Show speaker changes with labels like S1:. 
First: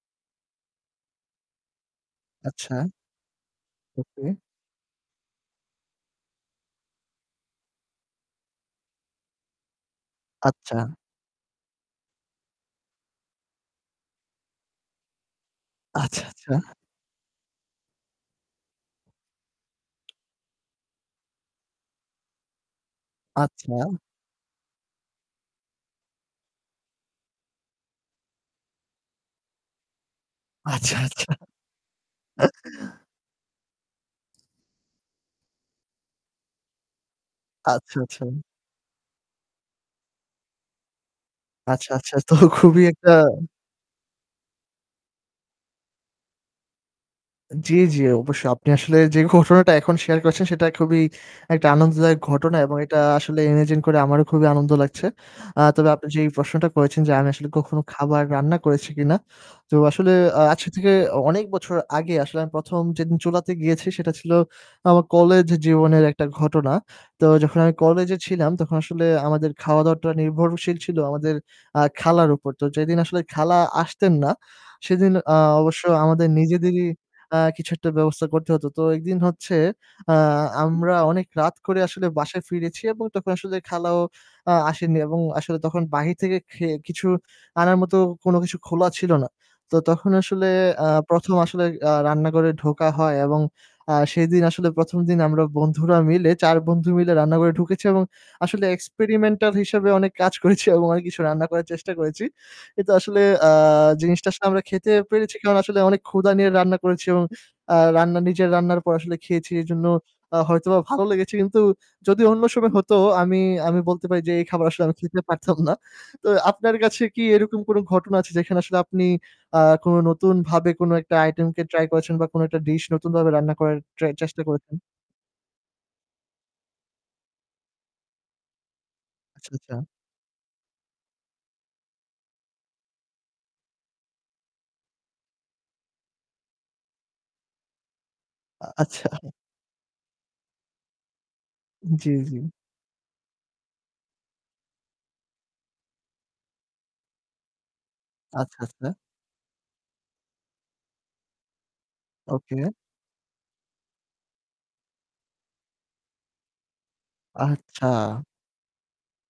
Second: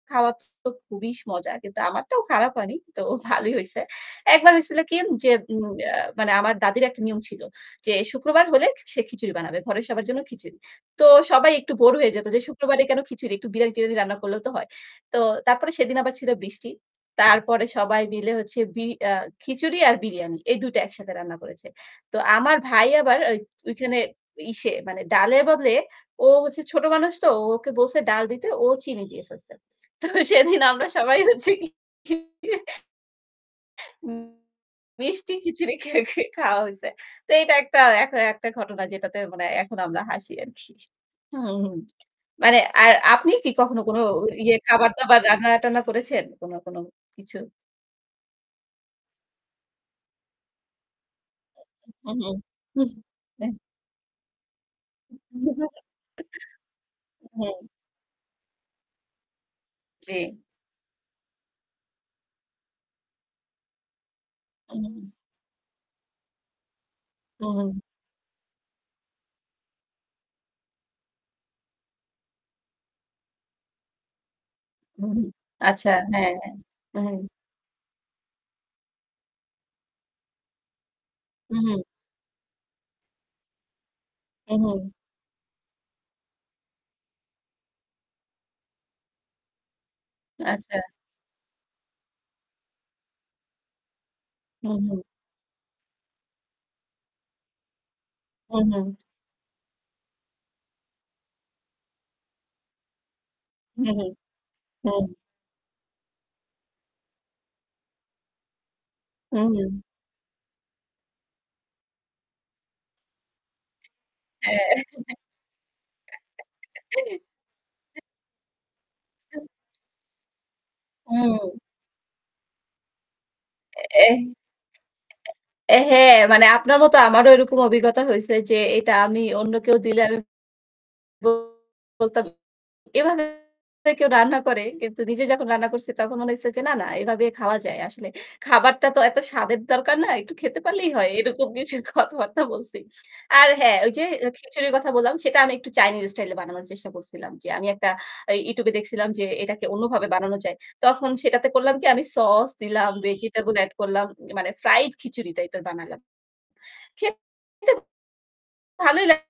S1: খাওয়ার তো খুবই স মজা। কিন্তু আমারটাও খারাপ হয়নি,
S2: আচ্ছা।
S1: তো ভালোই হইছে।
S2: ওকে।
S1: একবার হইছিল কি? যে উম অ্যা মানে আমার দাদীর একটা নিয়ম ছিল, যে শুক্রবার হলে সে খিচুড়ি বানাবে, ঘরের সবার জন্য খিচুড়ি।
S2: আচ্ছা।
S1: তো সবাই একটু বোর হয়ে যেত যে শুক্রবারে কেনো খিচুড়ি? একটু বিরিয়ানি-টিরিয়ানি রান্না করলেও তো হয়। তো তারপরে সেদিন আবার
S2: আচ্ছা,
S1: ছিল
S2: আচ্ছা।
S1: বৃষ্টি। তারপরে সবাই মিলে হচ্ছে বি আ খিচুড়ি আর বিরিয়ানি এই ২ টা একসাথে রান্না করেছে। তো আমার ভাই আবার আচ
S2: আচ্ছা।
S1: ওইখানে ইসে মানে ডালের বদলে ও হচ্ছে ছোট মানুষ তো। ওকে বলছে, ডাল দিতে, ও চিনি দিয়ে ফেলছে। তো সেদিন আমরা
S2: আচ্ছা,
S1: সবাই
S2: আচ্ছা।
S1: হচ্ছে কি মিষ্টি খিচুড়ি খে খে খাওয়া হয়েছে। তো এইটা একটা
S2: আচ্ছা,
S1: এক
S2: আচ্ছা।
S1: একটা ঘটনা যেটাতে মানে এখন আমরা হাসি আরকি। হুম, হুম।
S2: আচ্ছা, আচ্ছা। তো
S1: মানে
S2: খুবই
S1: আর
S2: একটা
S1: আপনি কি কখনো কোনো ইয়ে খাবার-দাবার রান্না-টান্না করেছেন কোনো, কোনো কিছু?
S2: জি, জি, অবশ্যই। আপনি আসলে যে ঘটনাটা এখন শেয়ার করেছেন সেটা খুবই
S1: হু,
S2: একটা
S1: হুম,
S2: আনন্দদায়ক ঘটনা এবং
S1: হু
S2: এটা আসলে
S1: এহ
S2: imagine করে আমারও খুবই আনন্দ লাগছে। আ তবে আপনি যেই প্রশ্নটা করেছেন যে আমি
S1: [unintelligible]
S2: আসলে
S1: হুম।
S2: কখনো খাবার রান্না করেছি কিনা? তো আসলে
S1: জি।
S2: আ আজকে থেকে অ অনেক বছর আগে আসলে আমি ১ম যেদিন চুলাতে গিয়েছি সেটা ছিল আমার
S1: উ
S2: কলেজ জীবনের একটা ঘটনা। তো যখন আমি
S1: উ
S2: কলেজে ছিলাম তখন আসলে আমাদের খাওয়া-দাওয়াটা নির্ভরশীল ছিল আমাদের আ খালার উপর। তো যেদিন আসলে খালা আসতেন না
S1: হু,
S2: সেদিন
S1: হু।
S2: আ অবশ্য
S1: আচ্ছা,
S2: আমাদের
S1: হ্যাঁ, হ্যাঁ।
S2: নিজেদেরই
S1: উহু।
S2: আ কিছু একটা ব্যবস্থা করতে হতো। তো একদিন হচ্ছে, আ আমরা অনেক রাত করে
S1: উহু।
S2: আসলে বাসায় ফিরেছি এবং তখন আসলে খালাও আ
S1: উহু।
S2: আসেনি এবং আসলে তখন বাহির থেকে খেয়ে কিছু আনার মতো কোনো কিছু খোলা ছিল না। তো তখন আসলে
S1: আচ্ছা।
S2: আ ১ম আসলে আ রান্না ঘরে ঢোকা হয় এবং আ সেদিন আসলে ১ম
S1: উহু।
S2: দিন আমরা বন্ধুরা মিলে ৪ বন্ধু মিলে রান্নাঘরে ঢুকেছি এবং আসলে
S1: উহু।
S2: experimental হিসেবে অনেক কাজ করেছি এবং অনেক কিছু রান্না করার চেষ্টা করেছি। কিন্তু আসলে আ
S1: হু, হু,
S2: জিনিসটা আসলে আমরা খেতে
S1: হু।
S2: পেরেছি কারণ আসলে অনেক ক্ষুধা নিয়ে রান্না করেছি এবং আ রান্না নিজের রান্নার পর আসলে খেয়েছি।
S1: উহু।
S2: এজন্য আ হয়তোবা ভালো লেগেছে। কিন্তু যদি অন্য সময় হতো আমি, আমি বলতে পারি যে এই খাবার
S1: হ্যাঁ।
S2: আসলে আমি খেতে পারতাম না। তো আপনার কাছে কি এরকম কোনো ঘটনা আছে যেখানে আসলে আপনি আ কোনো নতুনভাবে কোনো একটা item
S1: উ
S2: কে try করেছেন বা কোনো একটা dish নতুনভাবে রান্না করার try
S1: [unintelligible]
S2: চেষ্টা করেছেন?
S1: এহে মানে আপনার মতো আমারও এরকম অভিজ্ঞতা হইছে যে এটা আমি
S2: আচ্ছা,
S1: অন্য
S2: আচ্ছা।
S1: কেউ দিলে আমি বলতাম এভাবে কেউ রান্না করে? কিন্তু নিজে যখন রান্না করছি তখন মনে হয়েছে যে না, না এভাবে খাওয়া যায়। আসলে
S2: আ
S1: খাবারটা তো
S2: আচ্ছা।
S1: এত স্বাদের দরকার না, একটু খেতে পারলেই হয়। এরকম কিছু
S2: জি, জি।
S1: কথাবার্তা বলছি। আর হ্যাঁ, ওই যে অ্যা খিচুড়ির কথা বললাম সেটা আমি একটু চাইনিজ স্টাইলে বানানোর চেষ্টা করছিলাম। যে আমি একটা আ
S2: আচ্ছা,
S1: YouTube এ
S2: আচ্ছা।
S1: দেখছিলাম যে এটাকে অন্যভাবে বানানো যায়। তখন সেটাতে করলাম কি আমি sauce
S2: ওকে।
S1: দিলাম, vegetable add করলাম মানে fried খিচুড়ি type এর বানালাম। খেতে
S2: আচ্ছা।
S1: ভালোই লা